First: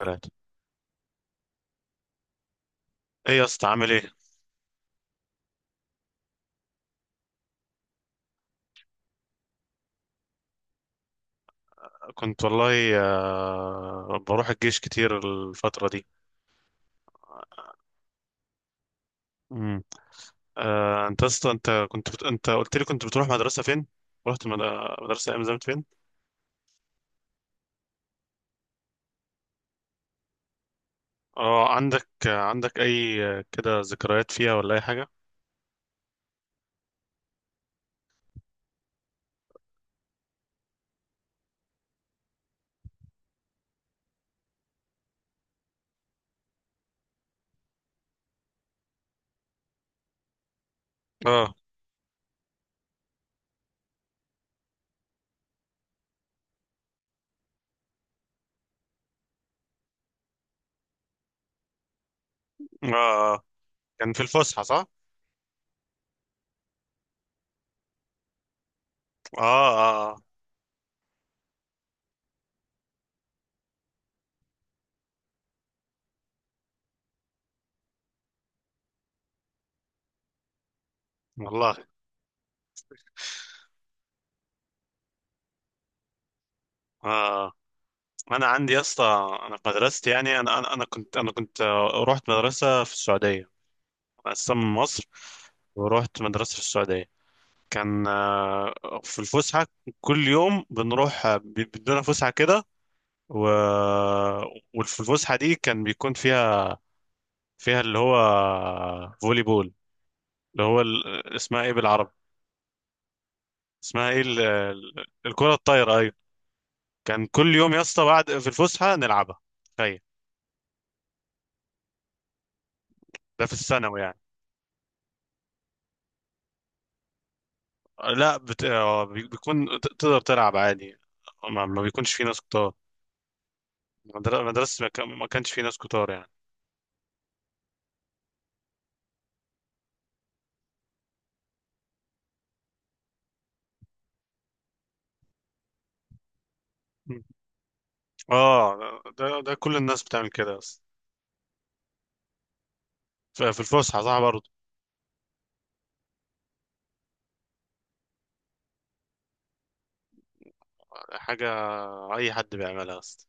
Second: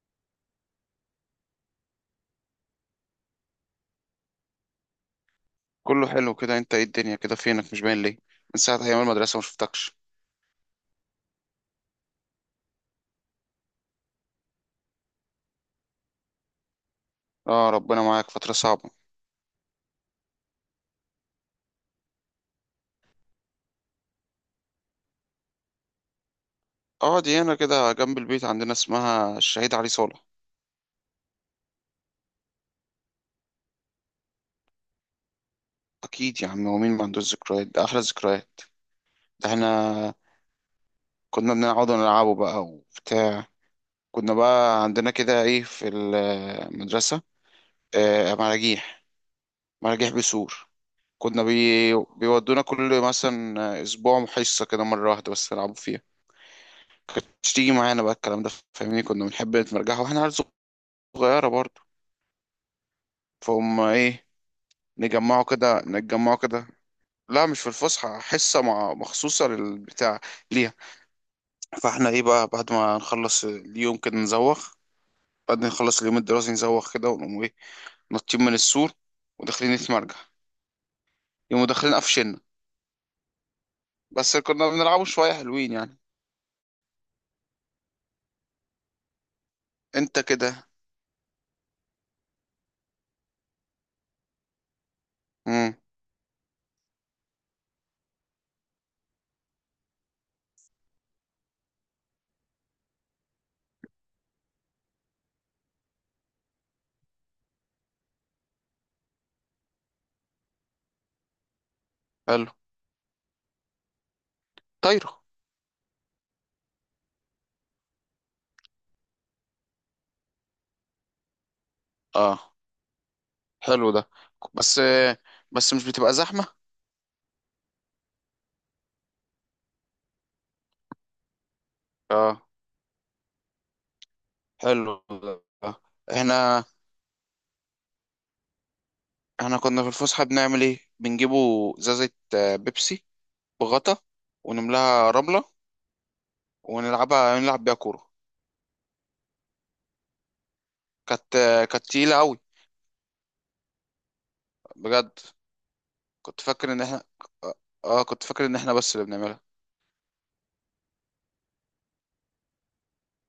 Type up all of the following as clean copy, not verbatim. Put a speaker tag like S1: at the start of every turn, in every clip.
S1: ثلاثة. ايه يا اسطى، عامل ايه؟
S2: كله حلو كده، انت ايه؟ الدنيا كده، فينك مش باين ليه؟ من ساعة ايام المدرسة ما شفتكش.
S1: كنت والله، بروح الجيش كتير الفترة دي.
S2: اه، ربنا معاك، فترة صعبة.
S1: امم. انت يا اسطى، انت قلت لي كنت بتروح مدرسة فين؟ رحت مدرسة ايام زمان فين؟
S2: اه، دي هنا كده جنب البيت عندنا، اسمها الشهيد علي صالح.
S1: اه، عندك اي كده ذكريات فيها ولا اي حاجة؟
S2: اكيد يا عم، ومين ما عندوش ذكريات؟ ده احلى ذكريات. ده احنا كنا بنقعد نلعبه بقى وبتاع. كنا بقى عندنا كده ايه في المدرسة؟ مراجيح. مراجيح بيسور. كنا بي...
S1: اه،
S2: بيودونا كل مثلا اسبوع حصة كده، مرة واحدة بس نلعبوا فيها. كانتش تيجي معانا بقى الكلام ده، فاهمني؟ كنا بنحب نتمرجح واحنا عيال صغيرة برضو.
S1: اه، آه.
S2: فهم
S1: كان في
S2: ايه.
S1: الفسحة، صح؟
S2: نجمعوا كده نتجمعوا كده. لا، مش في الفسحة، حصة مع
S1: اه،
S2: مخصوصة
S1: اه،
S2: للبتاع ليها. فاحنا ايه بقى؟ بعد ما نخلص اليوم الدراسي نزوغ كده، ونقوم ايه؟ نطين من السور وداخلين نتمرجح. يقوموا
S1: والله،
S2: داخلين قفشنا. بس كنا بنلعبوا شوية، حلوين يعني.
S1: اه. انا عندي يا اسطى، انا في مدرستي
S2: انت
S1: يعني انا
S2: كده.
S1: انا أنا كنت انا كنت آه، رحت مدرسة في السعودية. انا اصلا من مصر،
S2: امم.
S1: ورحت مدرسة في السعودية. كان في الفسحة، كل يوم بنروح بيدونا فسحة كده، و... وفي الفسحة دي كان بيكون فيها اللي هو فولي بول، اللي هو اسمها ايه بالعربي؟
S2: حلو.
S1: اسمها ايه
S2: طايرة.
S1: الكرة الطايرة، ايوه. كان كل يوم يا اسطى بعد في الفسحة نلعبها، تخيل.
S2: اه،
S1: ده في
S2: حلو
S1: الثانوي
S2: ده.
S1: يعني.
S2: بس، بس مش بتبقى زحمة؟
S1: لا، بيكون تقدر تلعب عادي، ما بيكونش في ناس
S2: اه،
S1: كتار. مدرسة
S2: حلو
S1: ما
S2: ده،
S1: كانش في
S2: آه.
S1: ناس كتار يعني.
S2: احنا احنا كنا في الفسحة بنعمل ايه؟ بنجيبوا ازازة بيبسي بغطا، ونملاها رملة، نلعب بيها كورة.
S1: اه، ده كل الناس بتعمل كده، بس
S2: كانت تقيلة قوي،
S1: في الفسحه، صح برضه؟
S2: بجد. كنت فاكر ان احنا اه كنت فاكر ان احنا بس اللي بنعملها.
S1: حاجه، اي حد بيعملها اصلا.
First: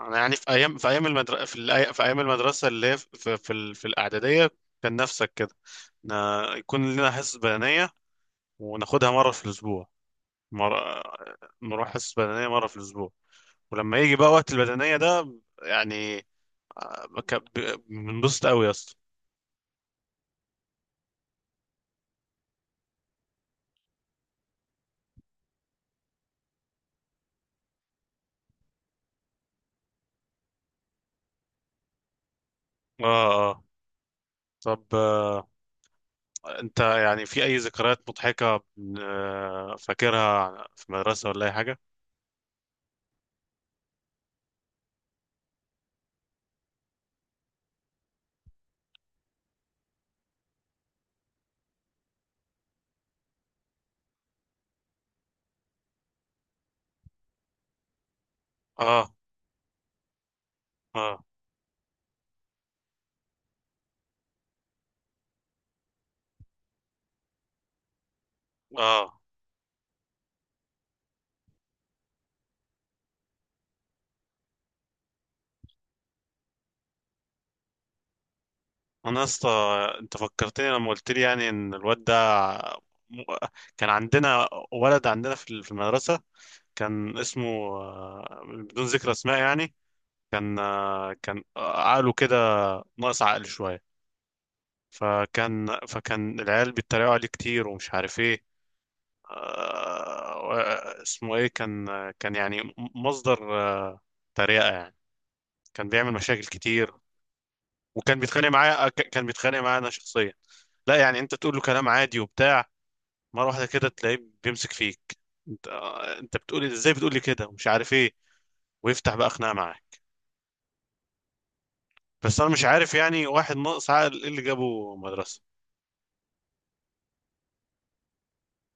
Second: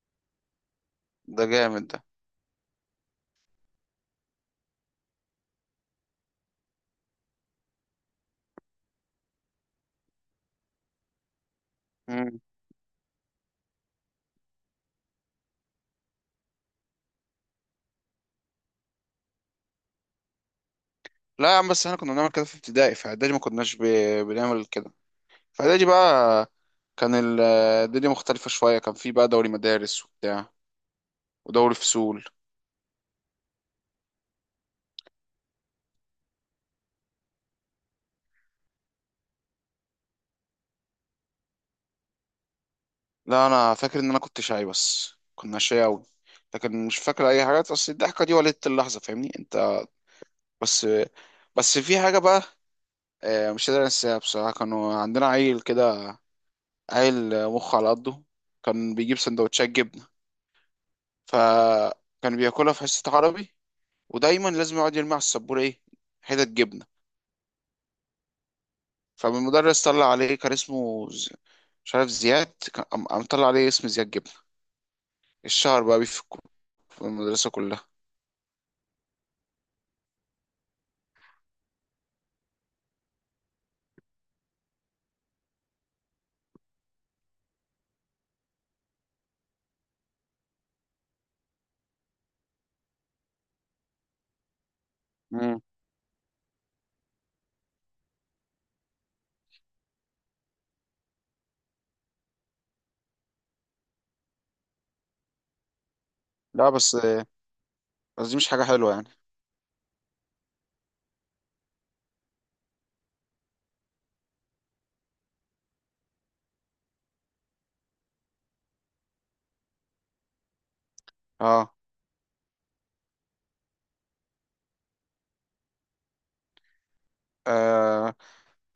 S1: انا يعني في ايام
S2: ده
S1: المدرسه،
S2: جامد ده.
S1: في ايام المدرسه اللي هي في الاعداديه، كان نفسك كده يكون لنا حصص بدنيه، وناخدها مره في الاسبوع. مرة، نروح حصص
S2: مم.
S1: بدنيه مره في الاسبوع. ولما يجي بقى وقت البدنيه ده، يعني بنبسط قوي يا اسطى.
S2: لا يا عم، بس احنا كنا بنعمل كده في ابتدائي، في اعدادي ما كناش بنعمل كده. في اعدادي بقى كان الدنيا مختلفة شوية، كان في بقى دوري مدارس وبتاع، ودوري فصول.
S1: اه، اه. طب، انت يعني في اي ذكريات مضحكة، فاكرها في المدرسة ولا اي حاجة؟
S2: لا، انا فاكر ان انا كنت شاي، بس كنا شاي قوي، لكن مش فاكر اي حاجات، اصل الضحكه دي ولدت اللحظه، فاهمني انت. بس، بس في حاجه بقى مش قادر انساها بصراحه. كانوا عندنا عيل كده، عيل مخ على قده. كان
S1: اه،
S2: بيجيب سندوتشات جبنه،
S1: اه،
S2: فكان بياكلها في حصه عربي، ودايما لازم يقعد يرمي على السبوره ايه، حتت جبنه.
S1: اه،
S2: فالمدرس طلع عليه، كان اسمه مش عارف، زياد. كان قام طلع عليه اسم زياد جبنه، الشهر بقى بيه في في المدرسه كلها.
S1: انا يا اسطى، انت فكرتني لما قلت لي يعني ان الواد ده، م- كان عندنا ولد عندنا في المدرسة. كان اسمه، بدون ذكر اسماء يعني، كان عقله كده ناقص عقل شوية.
S2: مم.
S1: فكان العيال بيتريقوا عليه كتير ومش عارف ايه. اسمه ايه كان؟ كان يعني مصدر تريقة يعني، كان بيعمل مشاكل
S2: لا،
S1: كتير،
S2: بس،
S1: وكان
S2: بس دي مش
S1: بيتخانق
S2: حاجة
S1: معايا،
S2: حلوة يعني.
S1: كان بيتخانق معايا انا شخصيا. لا يعني، انت تقول له كلام عادي وبتاع، مرة واحدة كده تلاقيه بيمسك فيك، انت بتقول إيه؟ ازاي بتقول لي كده ومش عارف ايه، ويفتح بقى خناقة معايا.
S2: اه.
S1: بس انا مش عارف يعني، واحد ناقص عقل ايه اللي جابه مدرسة؟
S2: آه.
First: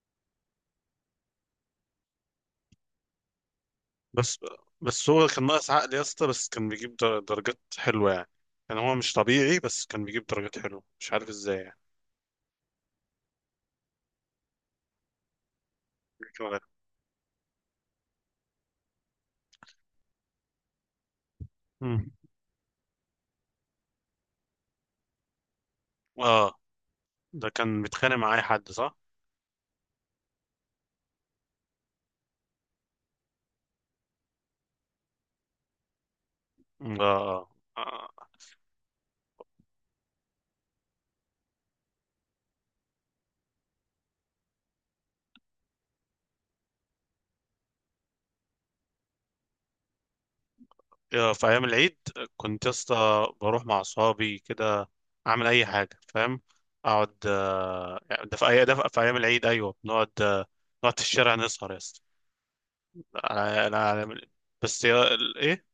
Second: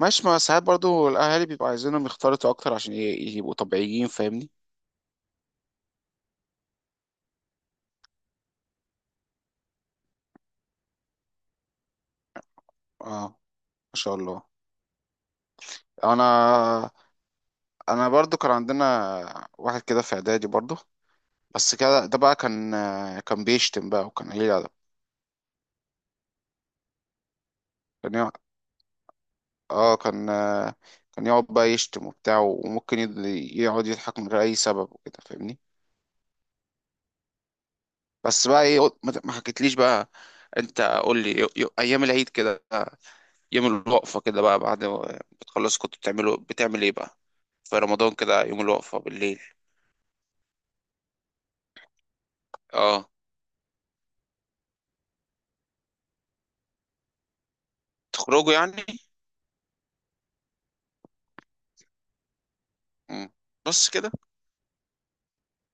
S2: ماشي، ما ساعات برضو الأهالي بيبقوا عايزينهم يختلطوا أكتر عشان يبقوا طبيعيين،
S1: بس
S2: فاهمني.
S1: بس هو كان ناقص عقل يا اسطى، بس كان بيجيب درجات حلوة يعني. كان هو مش طبيعي، بس كان بيجيب درجات حلوة، مش عارف ازاي يعني.
S2: اه، ما شاء الله.
S1: كده.
S2: أنا أنا برضو كان عندنا واحد كده في إعدادي برضو، بس كده.
S1: مم.
S2: ده بقى كان بيشتم بقى، وكان قليل أدب.
S1: اه، ده كان
S2: كان
S1: بيتخانق
S2: يقعد،
S1: مع اي حد، صح؟
S2: اه، كان يقعد بقى يشتم وبتاع، وممكن يقعد يضحك من غير أي سبب وكده، فاهمني.
S1: مم. آه. آه.
S2: بس بقى إيه، ما حكيتليش بقى. أنت قول لي، أيام العيد كده، يوم الوقفة كده بقى، بعد ما بتخلص كنت بتعمل ايه بقى؟ في رمضان كده، يوم الوقفة بالليل؟
S1: في ايام العيد كنت يا
S2: اه.
S1: اسطى بروح مع اصحابي كده، اعمل اي حاجه، فاهم؟ اقعد،
S2: تخرجوا
S1: ده
S2: يعني؟
S1: في ايام العيد، ايوه، بنقعد آه، نقعد في الشارع نسهر يا اسطى.
S2: مم.
S1: أنا-
S2: بس كده.
S1: أنا- أنا- ايه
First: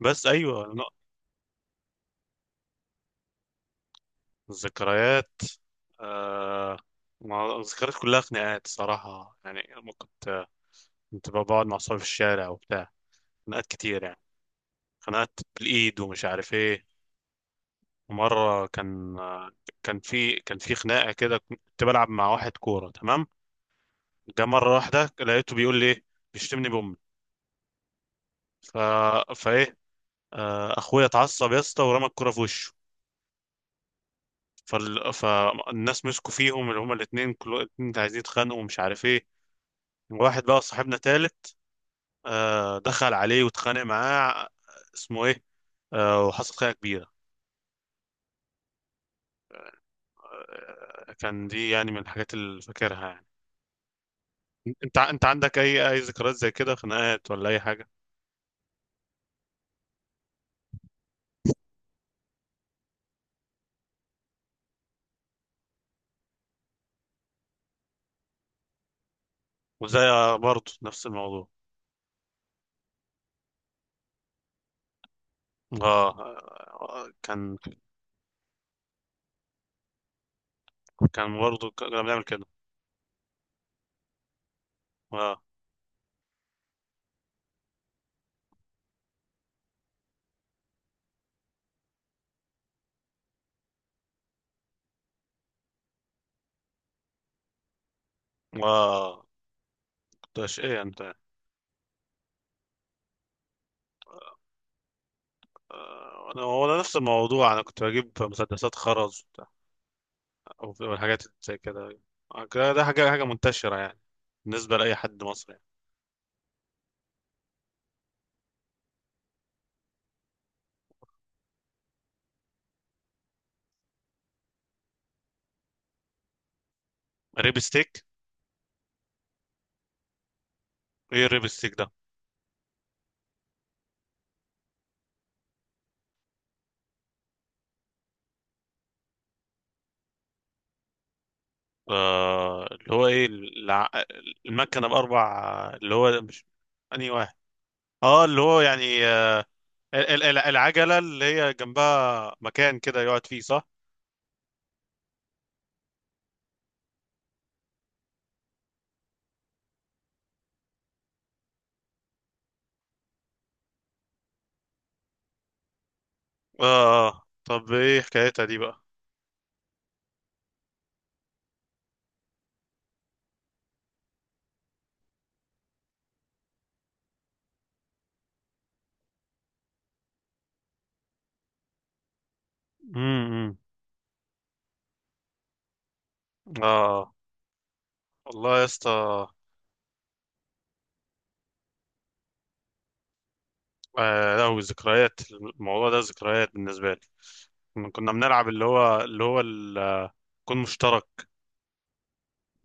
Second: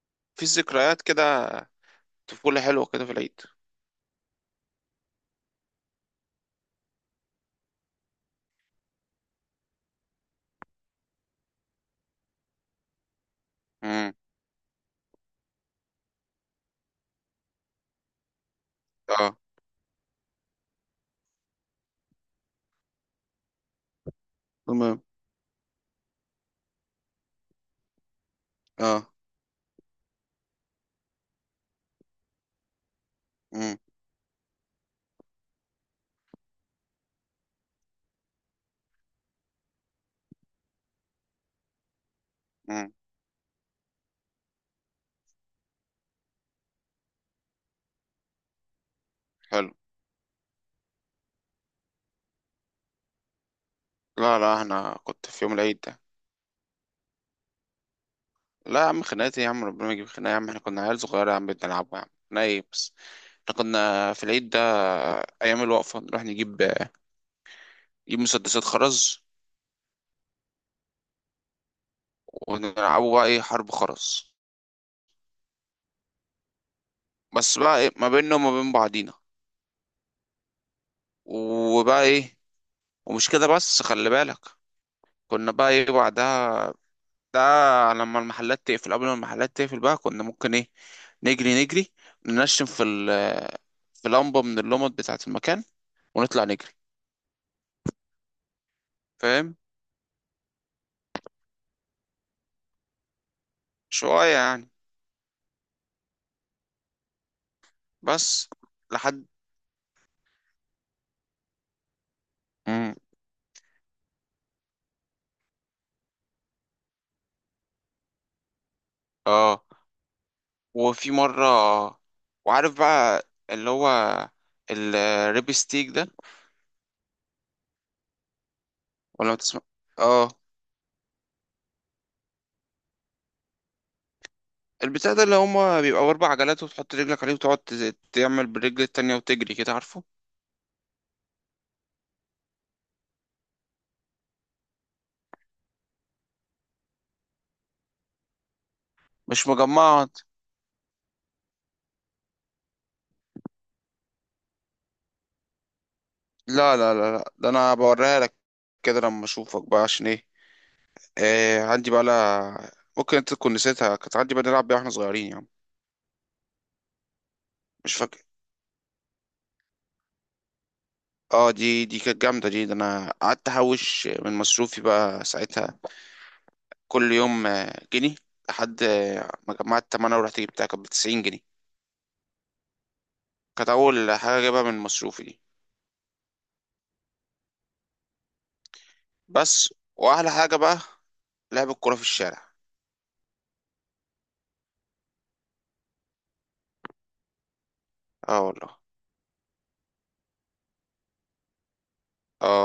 S1: بس
S2: في
S1: ايوه نق-
S2: ذكريات كده، طفولة حلوة كده في العيد.
S1: الذكريات آه ما- الذكريات كلها خناقات صراحه يعني. لما كنت بقعد مع اصحابي في الشارع وبتاع، خناقات كتير
S2: مم.
S1: يعني. خناقات بالايد ومش عارف ايه، ومره كان،
S2: اه.
S1: كان في خناقه كده، كنت بلعب مع واحد كوره، تمام. جه مره واحده
S2: تمام.
S1: لقيته بيقول لي إيه؟ بيشتمني بامي، ف
S2: اه.
S1: فايه، اخويا اتعصب يا اسطى ورمى الكوره في وشه.
S2: مم.
S1: فالناس مسكوا فيهم، اللي هما الاثنين، كل الاثنين عايزين يتخانقوا ومش عارف ايه. واحد بقى صاحبنا تالت،
S2: مم.
S1: دخل عليه واتخانق معاه، اسمه ايه، وحصل خناقه كبيره.
S2: حلو.
S1: كان دي يعني من الحاجات اللي فاكرها يعني.
S2: لا لا،
S1: انت
S2: احنا
S1: انت
S2: كنت في يوم
S1: عندك
S2: العيد
S1: اي
S2: ده.
S1: ذكريات زي كده، خناقات ولا اي حاجه؟
S2: لا يا عم، خناقات إيه يا عم؟ ربنا ما يجيب خناقة يا عم، احنا كنا عيال صغيرة يا عم بنلعبوا يا عم، خناقة ايه بس. احنا كنا في العيد ده، ايام الوقفة نروح نجيب، نجيب مسدسات خرز،
S1: وزي، برضه نفس الموضوع.
S2: ونلعبوا بقى ايه، حرب خرز،
S1: اه، آه، كان
S2: بس بقى ايه ما بيننا وما بين بعضينا،
S1: كان برضه
S2: وبقى
S1: كنا بنعمل
S2: ايه.
S1: كده.
S2: ومش كده بس، خلي بالك،
S1: اه،
S2: كنا بقى ايه بعدها، ده لما المحلات تقفل قبل ما المحلات تقفل بقى، كنا ممكن ايه، نجري ننشن في لمبة من اللمبات بتاعة المكان، ونطلع نجري،
S1: اه.
S2: فاهم؟
S1: كنت ايش، ايه انت؟
S2: شوية يعني.
S1: انا هو نفس الموضوع، انا كنت بجيب
S2: بس،
S1: مسدسات خرز
S2: لحد.
S1: وبتاع، او الحاجات زي كده. ده
S2: مم.
S1: حاجه منتشره يعني بالنسبه لاي حد مصري يعني.
S2: اه. وفي مرة، وعارف بقى اللي هو الريبستيك ده،
S1: ريب ستيك؟
S2: ولا ما تسمع؟ اه.
S1: ايه الريب ستيك ده؟
S2: البتاع ده، اللي هما بيبقوا أربع عجلات، وتحط رجلك عليه وتقعد تعمل بالرجل التانية وتجري كده، عارفه؟
S1: اللي هو ايه المكنه باربع، اللي هو مش، انهي واحد، اه اللي هو يعني
S2: مش مجمعة.
S1: العجلة اللي هي جنبها مكان كده يقعد فيه، صح؟
S2: لا لا لا لا، ده أنا بوريها لك كده لما أشوفك بقى، عشان إيه. آه عندي بقى. لا، ممكن أنت تكون نسيتها، كانت عندي بقى نلعب بيها وإحنا صغيرين يعني.
S1: اه، آه. طب،
S2: مش
S1: ايه
S2: فاكر.
S1: حكايتها دي بقى؟
S2: اه، دي كانت جامدة دي، ده أنا قعدت أحوش من مصروفي بقى ساعتها، كل يوم جنيه، لحد ما جمعت تمنها ورحت جبتها، كانت بتسعين جنيه.
S1: امم.
S2: كانت أول حاجة جايبها من مصروفي دي.
S1: اه والله يا اسطى.
S2: بس، وأحلى حاجة بقى لعب الكورة في الشارع.
S1: لا، ذكريات الموضوع ده ذكريات بالنسبة لي، كنا
S2: اه
S1: بنلعب اللي
S2: والله.
S1: هو اللي هو الكون مشترك،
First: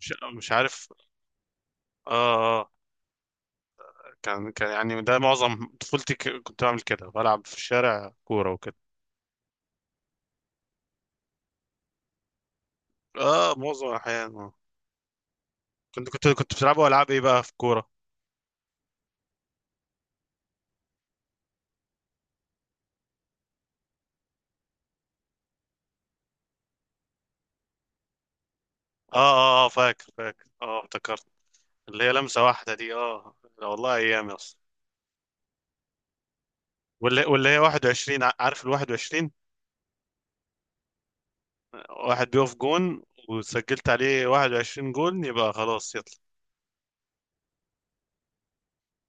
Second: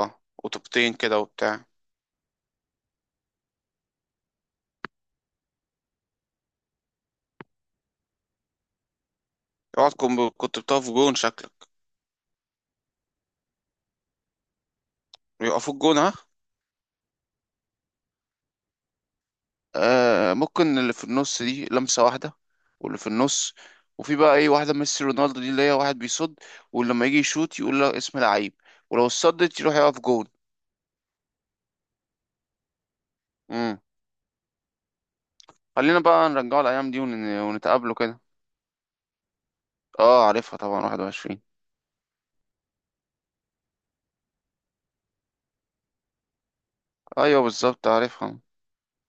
S1: مش, مش عارف.
S2: وطوبتين كده وبتاع.
S1: اه، اه، كان يعني ده معظم طفولتي، كنت بعمل كده، بلعب في الشارع كورة وكده.
S2: يقعد كنت بتقف جون شكلك،
S1: اه، معظم الأحيان. آه.
S2: بيقفوا الجون،
S1: كنت
S2: ها.
S1: كنت كنت بتلعبوا ألعاب ايه بقى في كورة؟
S2: ممكن اللي في النص دي لمسة واحدة، واللي في النص. وفي بقى ايه، واحدة ميسي رونالدو، دي اللي هي واحد بيصد، ولما يجي يشوط يقول له اسم لعيب، ولو
S1: اه،
S2: صدت
S1: اه، اه،
S2: يروح يقف
S1: فاكر
S2: جون.
S1: فاكر، اه افتكرت، اللي هي لمسة واحدة دي، اه، لا
S2: امم.
S1: والله، ايام يا اسطى.
S2: خلينا بقى نرجعه الأيام دي،
S1: واللي واللي هي
S2: ونتقابله كده.
S1: 21، عارف ال 21،
S2: اه، عارفها طبعا 21.
S1: واحد بيقف جون، وسجلت عليه 21 جون يبقى خلاص يطلع.
S2: ايوه بالظبط، عارفها.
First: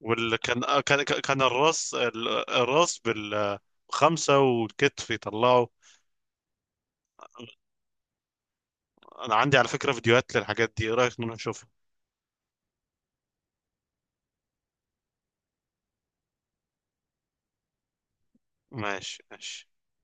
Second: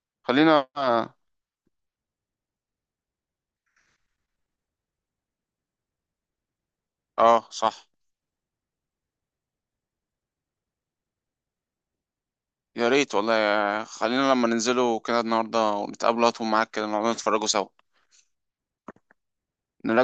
S1: واللي كان
S2: خلينا،
S1: آه، كان
S2: اه،
S1: كان الراس، الراس بالخمسة والكتف يطلعه.
S2: آه، صح.
S1: انا عندي على فكرة فيديوهات للحاجات دي، ايه رأيك نروح نشوفها؟
S2: يا ريت والله. خلينا لما ننزلوا كده النهارده ونتقابلوا، هاتوا معاك كده نقعد نتفرجوا سوا.
S1: ماشي ماشي.